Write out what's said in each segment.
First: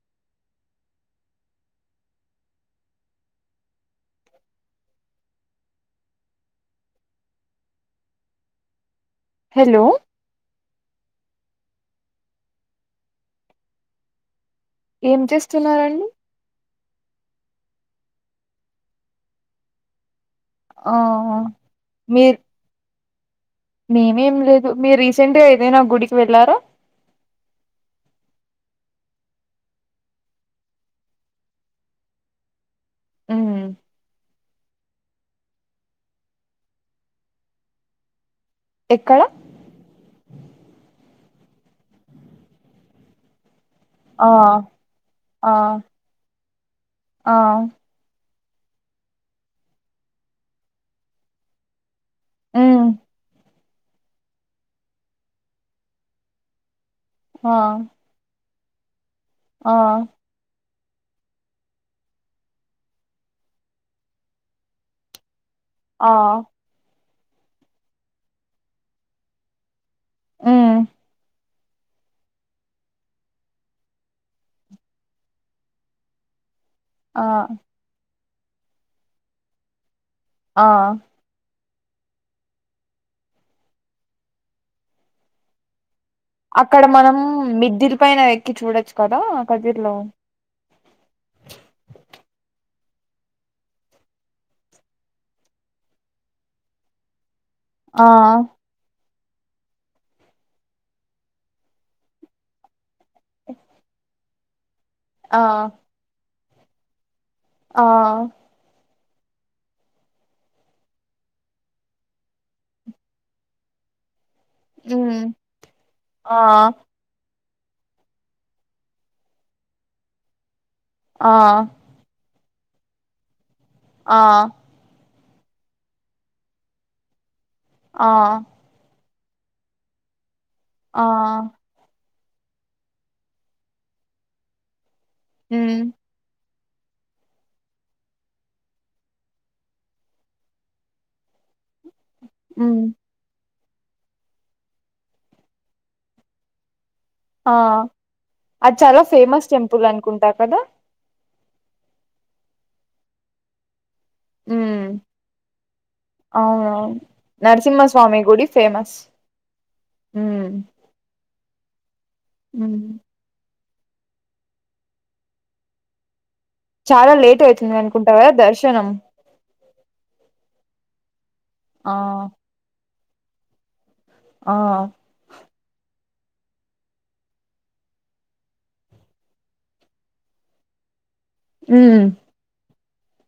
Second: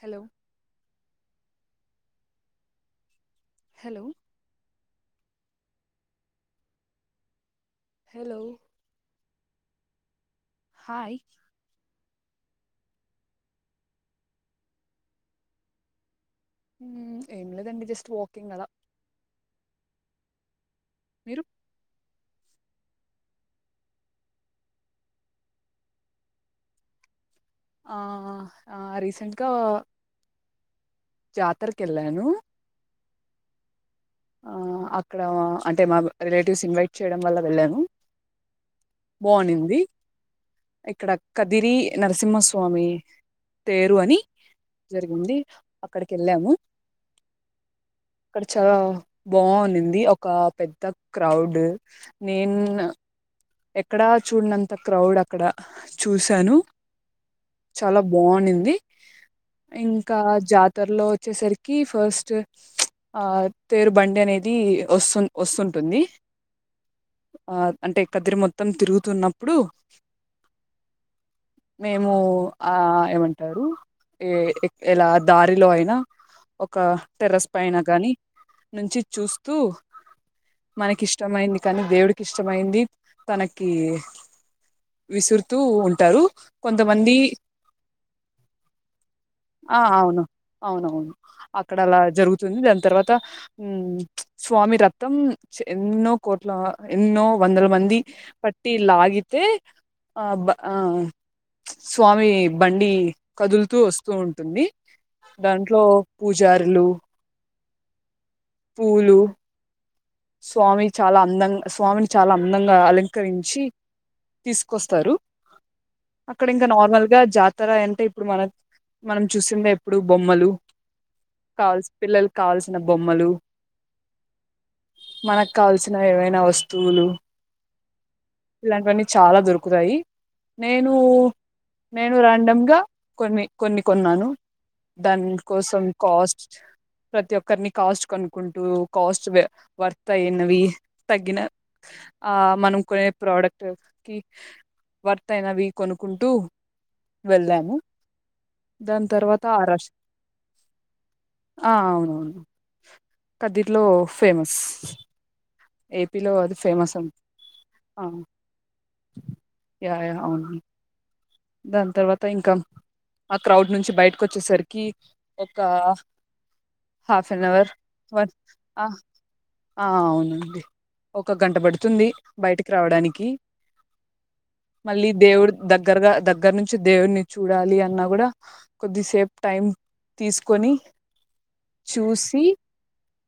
Hello hello hello hello hi ఏం చేస్తున్నారండి ఎంలేదండి జస్ట్ వాకింగ్ అలా మీరు మీర్ మేమేం లేదు మీరు రీసెంట్గా ఏదైనా గుడికి వెళ్ళారా ఆ ఆ ఆ రీసెంట్గా జాతరకి ఎల్లాను హ్మ్ అక్కడ అంటే మా రిలేటివ్స్ ఇన్వైట్ చేయడం వల్ల వెళ్ళాను ఎక్కడ బాగునింది ఇక్కడ కదిరి నరసింహస్వామి తేరు అని ఆ జరిగింది ఆ అక్కడికి వెళ్ళాము ఆ అక్కడ చాలా బావున్నింది ఒక పెద్ద క్రౌడ్ నేన్ మ్మ్ ఎక్కడా చూడనంత క్రౌడ్ అక్కడ చూశాను ఆ చాలా బావున్నింది ఆ ది ఇంకా జాతి ఇతరలో వచ్చేసరికి ఫస్ట్ ఆ తేరు బండి అనేది వస్తుంది వస్తుంటుంది ఆ ఆ అంటే కదిరి మొత్తం తిరుగుతున్నప్పుడు ఉమ్ మేము ఆ ఏమంటారు ఏ ఎలా దారిలో అయినా ఒక ఆ టెరస్ పైన గాని నుంచి చూస్తూ ఆ మనకి ఇష్టమైంది కానీ దేవుడికి ఇష్టమైంది తనకి విసురుతూ ఉం అక్కడ కొంతమంది మనం మిద్దిల్ పైన ఎక్కి చూడొచ్చు కదా ఆ కదిర్లో ఆ అవును అక్కడ అలా జరుగుతుంది తర్వాత స్వామి రత్నం ఎన్నో కోట్ల ఎన్నో వందల మంది ఆ పట్టి లాగి ఆ ఆ స్వామి బండి కదులుతూ వస్తూ ఉంటాంది తుమ్మి ఆ దాంట్లో పూజారులు ఆ పూలు స్వామి చాలా అందంగా స్వామిని చాలా అందంగా అలంకరించి తీసుకొస్తారు మ్మ్ ఆ అక్కడ ఇంకా నార్మల్ గా జాతి తర అంటే ఇప్పుడు మన మనం చూసిందే ఎప్పుడు బొమ్మలు ఆ కాల్స్ పిల్లలు కావల్సిన బొమ్మలు ఆ మనకు కావల్సిన ఏవైనా వస్తువులు ఆ ఇలాంటివన్నీ చాలా దొరుకుతాయి నేను ఆ నేను రాండమ్గా కొన్ని కొన్ని కొన్నాను దాన్ మ్మ్ కోసం కాస్ట్ ప్రతి ఒక్కరిని కాస్ట్ కోనుక్కుంటూ కాస్ట్ వర్తాయినవి తగ్గిన ఆ మనం మ్మ్ కొనే ప్రోడక్ట్ ట కి వార్తైనవి కొనుకుంటూ ఆ అద్ చాలా దాని తర్వాత ఫేమస్ ఆ టెంపుల్ రష్ అనుకుంటా కదా ఆ అవునవును కదిర్లో ఫేమస్ మ్మ్ ఏపీలో అది అవ్నవ్ను ఫేమస్ అ నరసింహస్వామి గుడి ఫేమస్ దాన్ తర్వాత్ మ్మ్ క్రౌడ్ నుంచి బయటకొచ్చేసరికి ఒక చాలా లేట్ హాఫెనవర్ అవుతుంది అనుకుంటా కదా వన్ అ దర్శనం ఆ అవునండి ఒక గంట ఆ పడుతుంది బయటకి రావడానిక్ కి ఆ మళ్ళీ దేవుడు దగ్గరగా దగ్గర్ నుంచి దేవున్ని చూడాలి అన్నా గుడా కొద్దిసేపు టైం తీస్కొని ఉమ్, చూసి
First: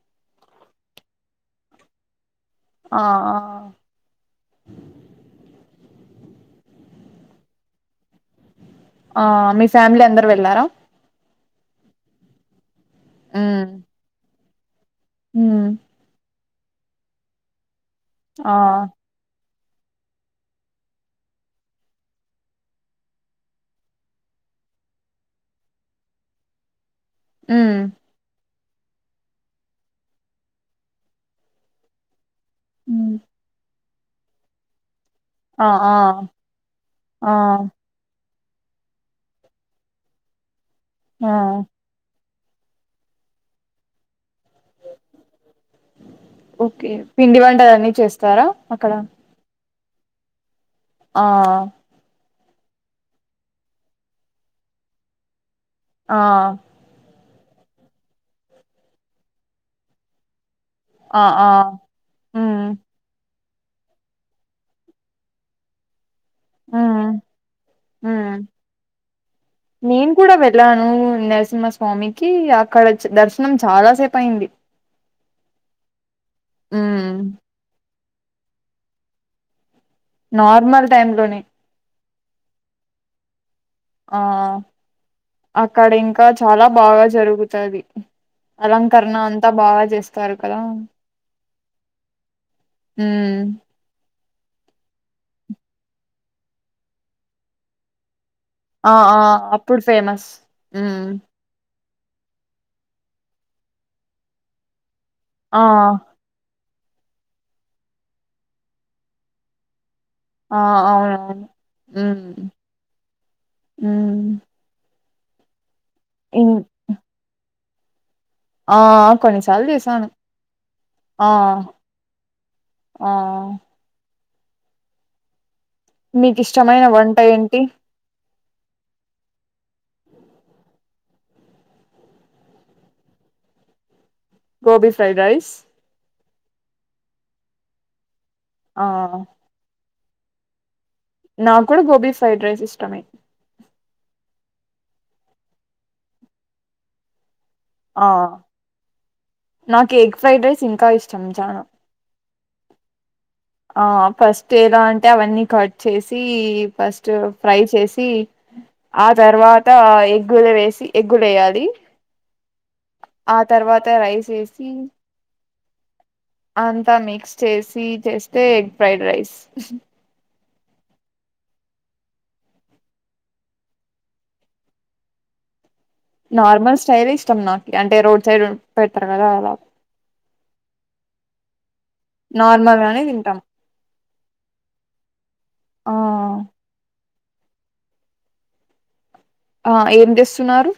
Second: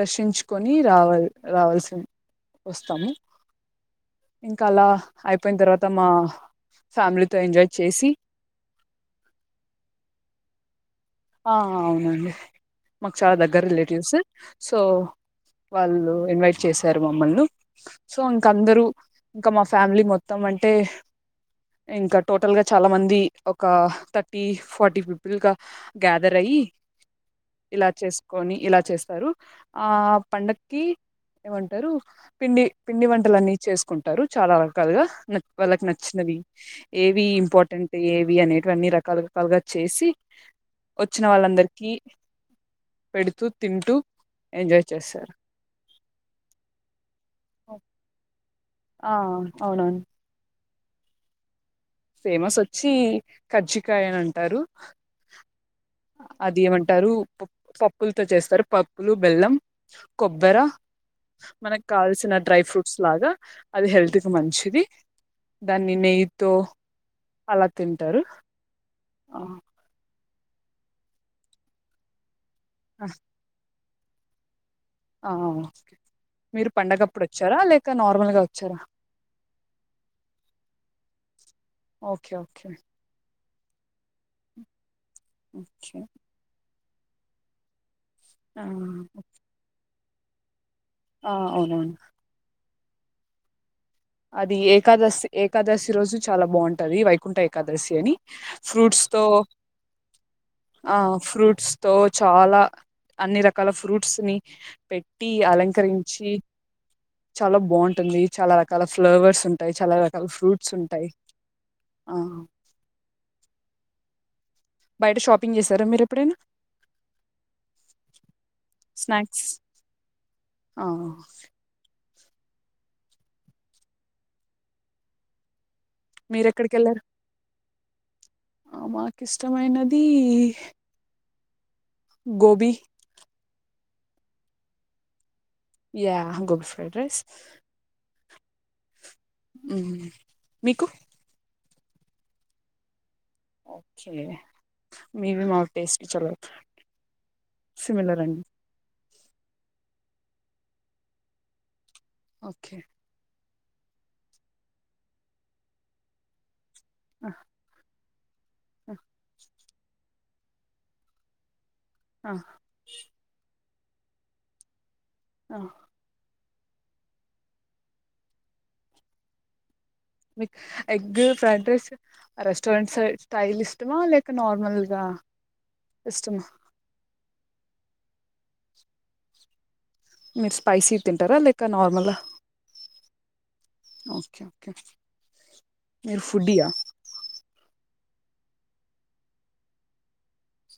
దర్శించుకొని రావలి రావాల్సింద్ ఆ వస్తాము ఆ ఇంకా అలా ఐపోయిన్ తర్వాత్ తమ ఫ్యామిలీతో ఎంజాయ్ చేసి ఆ మీ ఫ్యామిలీ అందరు వెళ్లారా ఆ అవునండి మక్ చాలా దగ్గర ఉమ్ రిలేటివ్స్సు సో ఉమ్ వాళ్ళు ఇన్వైట్ చేశారు మమ్మల్ను సో ఆ ఇంకందరు ఇంకా మా ఫ్యామిలీ మొత్తం అంటే ఇంకా టోటల్ గా చాలా మంది ఒక థర్టీ ఫార్టీ పీపుల్గా గ్యాధరయ్యి ఉమ్ ఇలా చేస్కొని ఇలా చేస్తారు ఆ పండక్కి ఏమంటరు పిండి పిండి ఉమ్, వంటలన్నీ చేస్ కుంటారు చాలా రకాలుగా న ఆ వాళ్ళకి ఆ నచ్చినవి ఏవి ఆ ఇంపార్టెంట్ ఏవ్ వి అనేటువన్నీ రకాల రకాలుగా చేసి వచ్చిన ఆ వాళ్ళందరికి పెడుతూ తింటూ ఎంజాయ్ చేశారు ఓకే పిండి వంటలన్నీ చేస్తారా అక్కడ ఆ అవునవును ఆ ఫేమస్ వచ్చి కచ్చికాయ అని అంటారు ఆ అది ఏమంటారు పప్పులతో చేస్తారు పప్పులు బెల్లం కొబ్బర ఆ ఆ మనకు కావల్సిన డ్రై ఉమ్ ఫ్రూట్స్ లాగా అది హెల్త్ కి మంచిది దాన్ని నెయ్యి తో ఉమ్ అలా తింటారు ఆ ఇప్పుడే వెళ్ళాను నరసింహస్వామికి అక్కడ దర్శనం చాలా సేపు అయ్యింది ఆ మీరు మ్మ్ పండగప్పుడు వచ్చారా లేక అంటే నార్మల్గా వచ్చారా నార్మల్ టైమ్ లోనే ఓకే ఓకే ఆ అక్కడ ఓకే ఇంకా చాలా బాగా జరుగుతాది ఆ అలంకరణ అంతా బాగా చేస్తరు వస్తారుకాద ఆ అవును అవును హ అది ఏకాదశి ఏకాదశి రోజు చాలా బాగుంటది వైకుంఠ ఏకాదశి అని ఆ ఫ్రూట్స్ ఆ తో అప్పుడు ఫేమస్ ఉ ఆ ఫ్రూట్స్ తో చాలా అన్ని రకాల ఫ్రూట్స్ ని పెట్ టి ఆ అలంకరించి చాలా బాగుంటుంది చాలా చాలా ఫ్లవర్స్ ఉంటాయి చాలా రకాల ఆ ఫ్రూట్స్ ఉంటాయి అవునవును ఆ మ్ మ్ బయట షాపింగ్ చేస్తే సరే మీరు ఎప్పుడైనా ఇన్ ఆ స్నాక్స్ కొన్నిసార్లు చేశాను ఆ ఆ మీకు మీరు ఎక్కడికి ఇష్టమైన వెళ్ళారు వంట ఏంటి ఆ మాకి ఇష్టమైనది gobi gobi fried rice yeah gobi fried rice ఆ ఉమ్ మీకు నాకు కూడా గోబీ ఫ్రైడ్ రైస్ ఇష్టమే ఓకే మీవి మావి టేస్ట్స్ట్ చల ట్ ఆ సిమిలర్ అండి నాకు ఎగ్ ఫ్రైడ్ రైస్ ఇంకా ఇష్టం చానా ఓకే ఆ ఫస్ట్ ఎలా అంటే అవన్నీ కట్ చేసి ఫస్ట్ ఫ్రై చేసి ఆ తర్వాత్ అంత ఎగ్గులు వేసి ఎగ్గులు వేయాలి ఆ హా ఆ తర్వాత రైస్ ఏసి ఆ అంతా మిక్స్ చేసి చేస్తే ఎగ్ ఫ్రైడ్ రైస్ మీకు egg fried rice restaurant style ఇష్టమా లేక నార్మల్గా ఇష్టమా నార్మల్ స్టైల్ ఇష్టం నాకు అంటే రోడ్ సైడ్ పెడతారు కదా అలా మీరు స్పైసీ తింటారా లేక నార్మల్ నార్మల్ గానే తింటాం ఆ ఆ మీరూ ఫుడ్యా ఆ ఏం తెస్తున్నారు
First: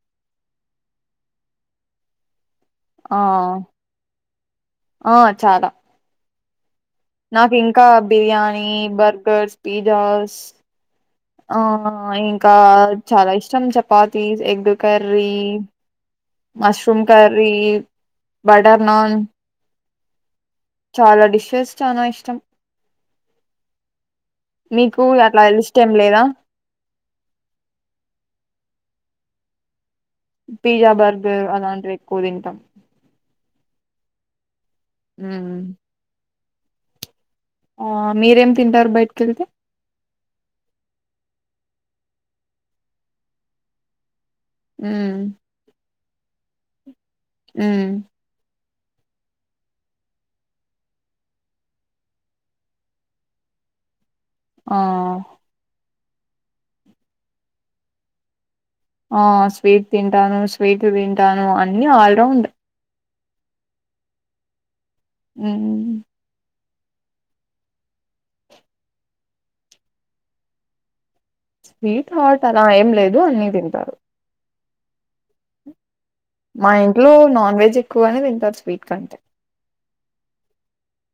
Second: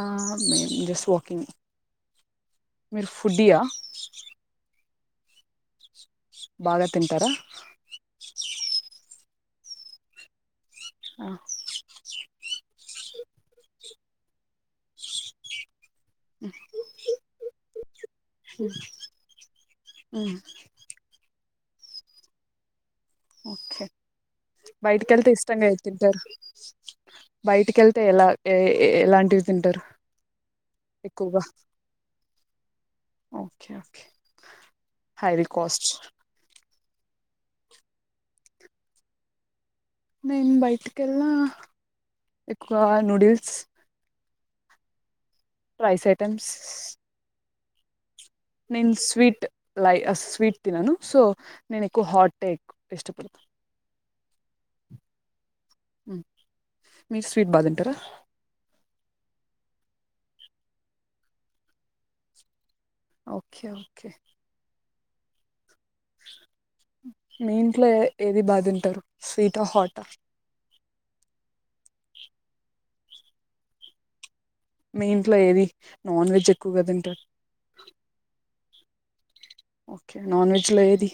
ఆ మేం జస్ట్ వాకింగ్ మీరు ఆ ఫుడియా ఆ చానా తింటారా నాకు ఇంకా బిర్యానీ బర్గర్స్ పీజాస్ ఆ ఇంకా చాలా ఇష్టం chapati egg curry mushroom curry butter naan చాలా డిషెస్ చానా ఇష్టం ఓకే మీకు బయటికి వెళ్తే అట్లా ఇష్టంగా లిస్ట్ ఏం తింటారు లేదా బయటికి వెళ్తే ఎలా లాంటివి తింటారు పిజ్జా ఎక్కువగా బర్గర్ అలాంటివి ఎక్కువ తింటాం ఓకే ఓకే హైలీ కాస్ట్ ఆ మీరేం తింటారు బయటికి వెళ్తే నేను బయటికి వెళ్ళ ఎక్కువ నూడిల్స్ అ రైస్ ఐటెమ్స్ ఆ నేను స్వీట్ లై స్వీట్ తినను సో నేను ఎక్కువ హాట్ హె ఎక్కువ ఇష్టపడత ఆ మీ స్వీట్ బా తింటారా ఆ స్వీట్ తింటాను స్వీట్లు తింటాను అన్ని ఆల్రౌండ్ ఓకే ఓకే అ మీ ఇంట్లో ఏది బాధింటారు స్వీటా హాటా స్వీట్ హార్ట్ అలా ఏం లేదు అన్ని తింటారు. మీ ఇంట్లో ఏది నాన్ వెజ్ మా ఎక్కువగా ఇంట్లో తింటారు నాన్ వెజ్ ఎక్కువ గానే తింటారు స్వీట్ కంటే ఓకే నాన్ వెజ్ లో ఏది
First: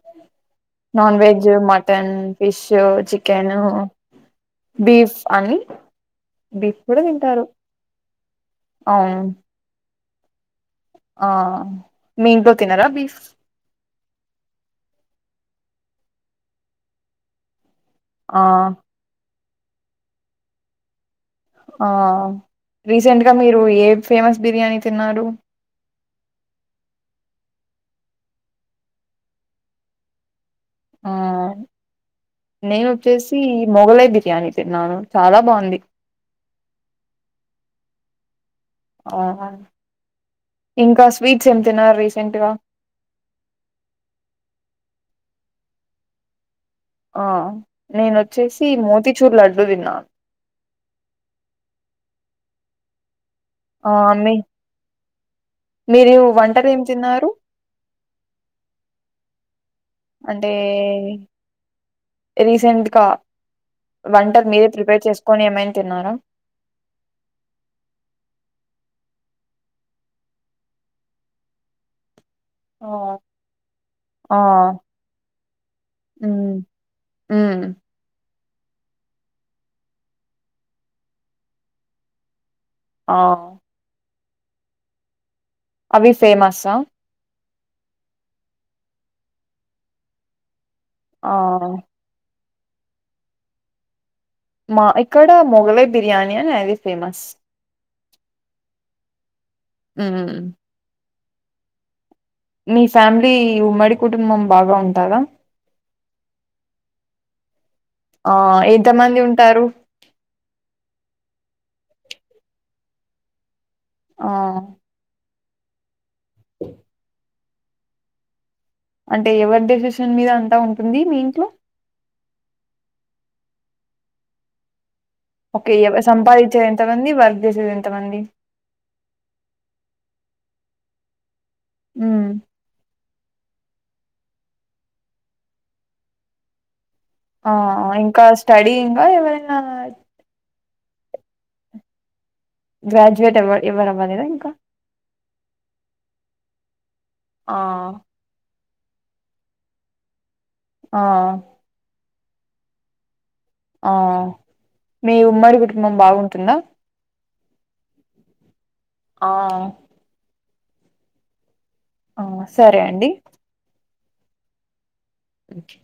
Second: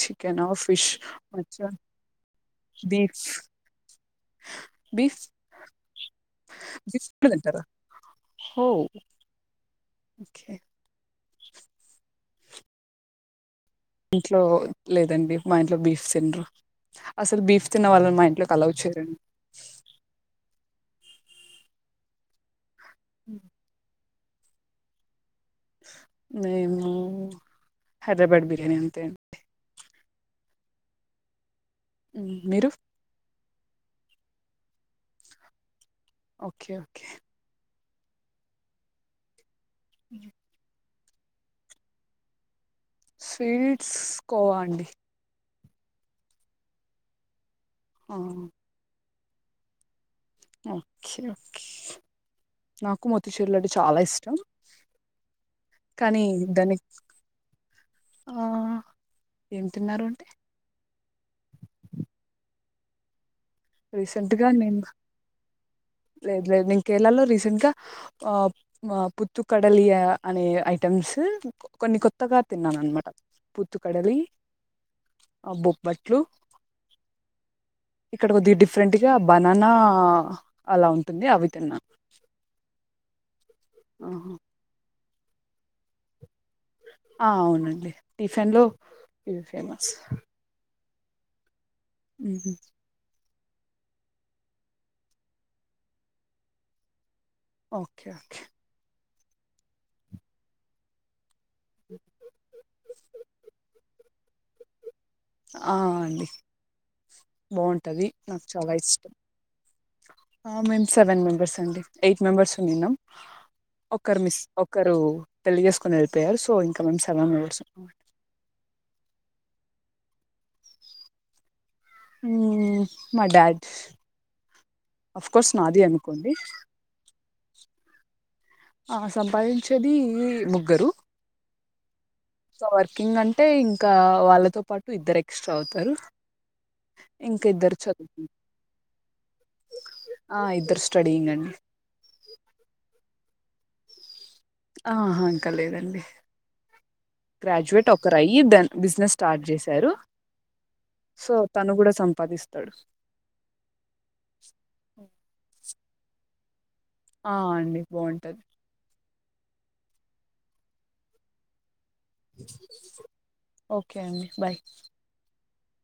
చికెనా fish non veg mutton fish beef chicken beef అని బీఫ్ కూడా తింటారు ఓ అవును ఓకే ఆ మీ ఇంట్లో తినారా బీఫ్ ఇంట్లో లేదండి మా ఇంట్లో బీఫ్ తిండ్రు అసలు బీఫ్ తిన్న వాళ్ళని మా ఆ ఇంట్లోకి అలో చేయరండి. ఆ రీసెంట్ గా మీరు ఏ ఫేమస్ బిర్యానీ తిన్నారు. మేము హైదరాబాద్ బిర్యానీ అంతే అండీ ఆ మీరు నేను మొఘలై బిర్యానీ తిన్నాను చాలా బాగుంది. ఓకే ఓకే ఆ ఇంకా స్వీట్స్ ఎం తిన్నారు రీసెంట్గా స్వీట్స్ కోవా అండి ఆ ఆ నేనోచ్చేసి మోది చూర్ లడ్డు తిన్నాను. ఓకే ఓకే నాకు మొత్తం మోతీచూర్ లడ్డు ఆ చాలా మీ ఇష్టం మీరు కానీ వంటలు ఏం దానికి తిన్నారు ఆ ఏం తిన్నారు అంటే రీసెట్ కా రీసెంట్ గా వంటర్ మీరే నేను ప్రిపేర్ చేసుకొని ఏమైని త లేదు లేదు నేను కేరళలో రీసెంట్ గా ఆ పుత్తు కడలియా అనే ఐటెమ్స్ కొన్ని కొత్త కొత్తగా తిన్నాను అనమాట పుత్తు కడలి ఆ ఆ బొబట్లు మ్మ్ మ్మ్ ఇక్కడ ఒక దిడ్ డిఫరెంట్గా బననా అలా ఉంటుంది అవి తన్నా ఆ ఆహా అవి ఫేమస్అ ఆ అవునండి టిఫిన్లో ఇవి ఫేమస్ ఆ ఉహుం మా ఇక్కడ మొఘలై బిర్యానీ అని అది ఫేమస్ ఓకే ఓకే ఉమ్ మీ ఫ్యామిలీ ఉమ్మడి కుటుంబం బాగా ఉం ఆ అండి బాగుంటది ఆ నాకు చాలా ఇష్టం ఎంతమంది ఉంటారు ఆ మేన్స్ సెవెన్ మెంబెర్స్ అండి యైట్ మెంబెర్స్ ఉన్నాం ఒకరు ఆ మిస్ ఒకరూ పెళ్లి చేసుకునే పేల్ సో ఇంకా మమ్స్ సలా ఉట్స్ వాట్ అంటే ఎవరి డెసిషన్ మీద అంతా ఉంటుంది మీ ఇంట్లో ఊ మడాడ్స్ ఓకే ఎవరు సంపాదించేది ఎంతమంది వర్క్ చేసేది ఎంతమంది ఈ ముగ్గురు మ్మ్ సో వర్కింగ్ అంటే ఇం ఇకా వాళ్ళతో పాటు ఇద్దరు ఎక్స్ట్రా అవుతారు ఇంకా ఆ ఇద్దరు చదువు ఇంకా స్టడీ ఇంకా ఎవరైనా స్టడింగ్ అండి గ్రాజ్యూవేట్ ఎవరు ఎవరూ అవ్వలేదా ఇం ఆ గ్రాజ్యువెట్ ఒక్కర్ అయి ద్దన్ బిజినెస్ స్టార్ట్ చేశారు ఆ సో తను కూడా సం ఉపాదిస్తాడు ఆ మీ ఉమ్మడి కుటుంబం బాగుంటుందా ఆ అండి బంటది ఆ ఆ సరే అండి ఓకే అండి బాయ్ ఓకే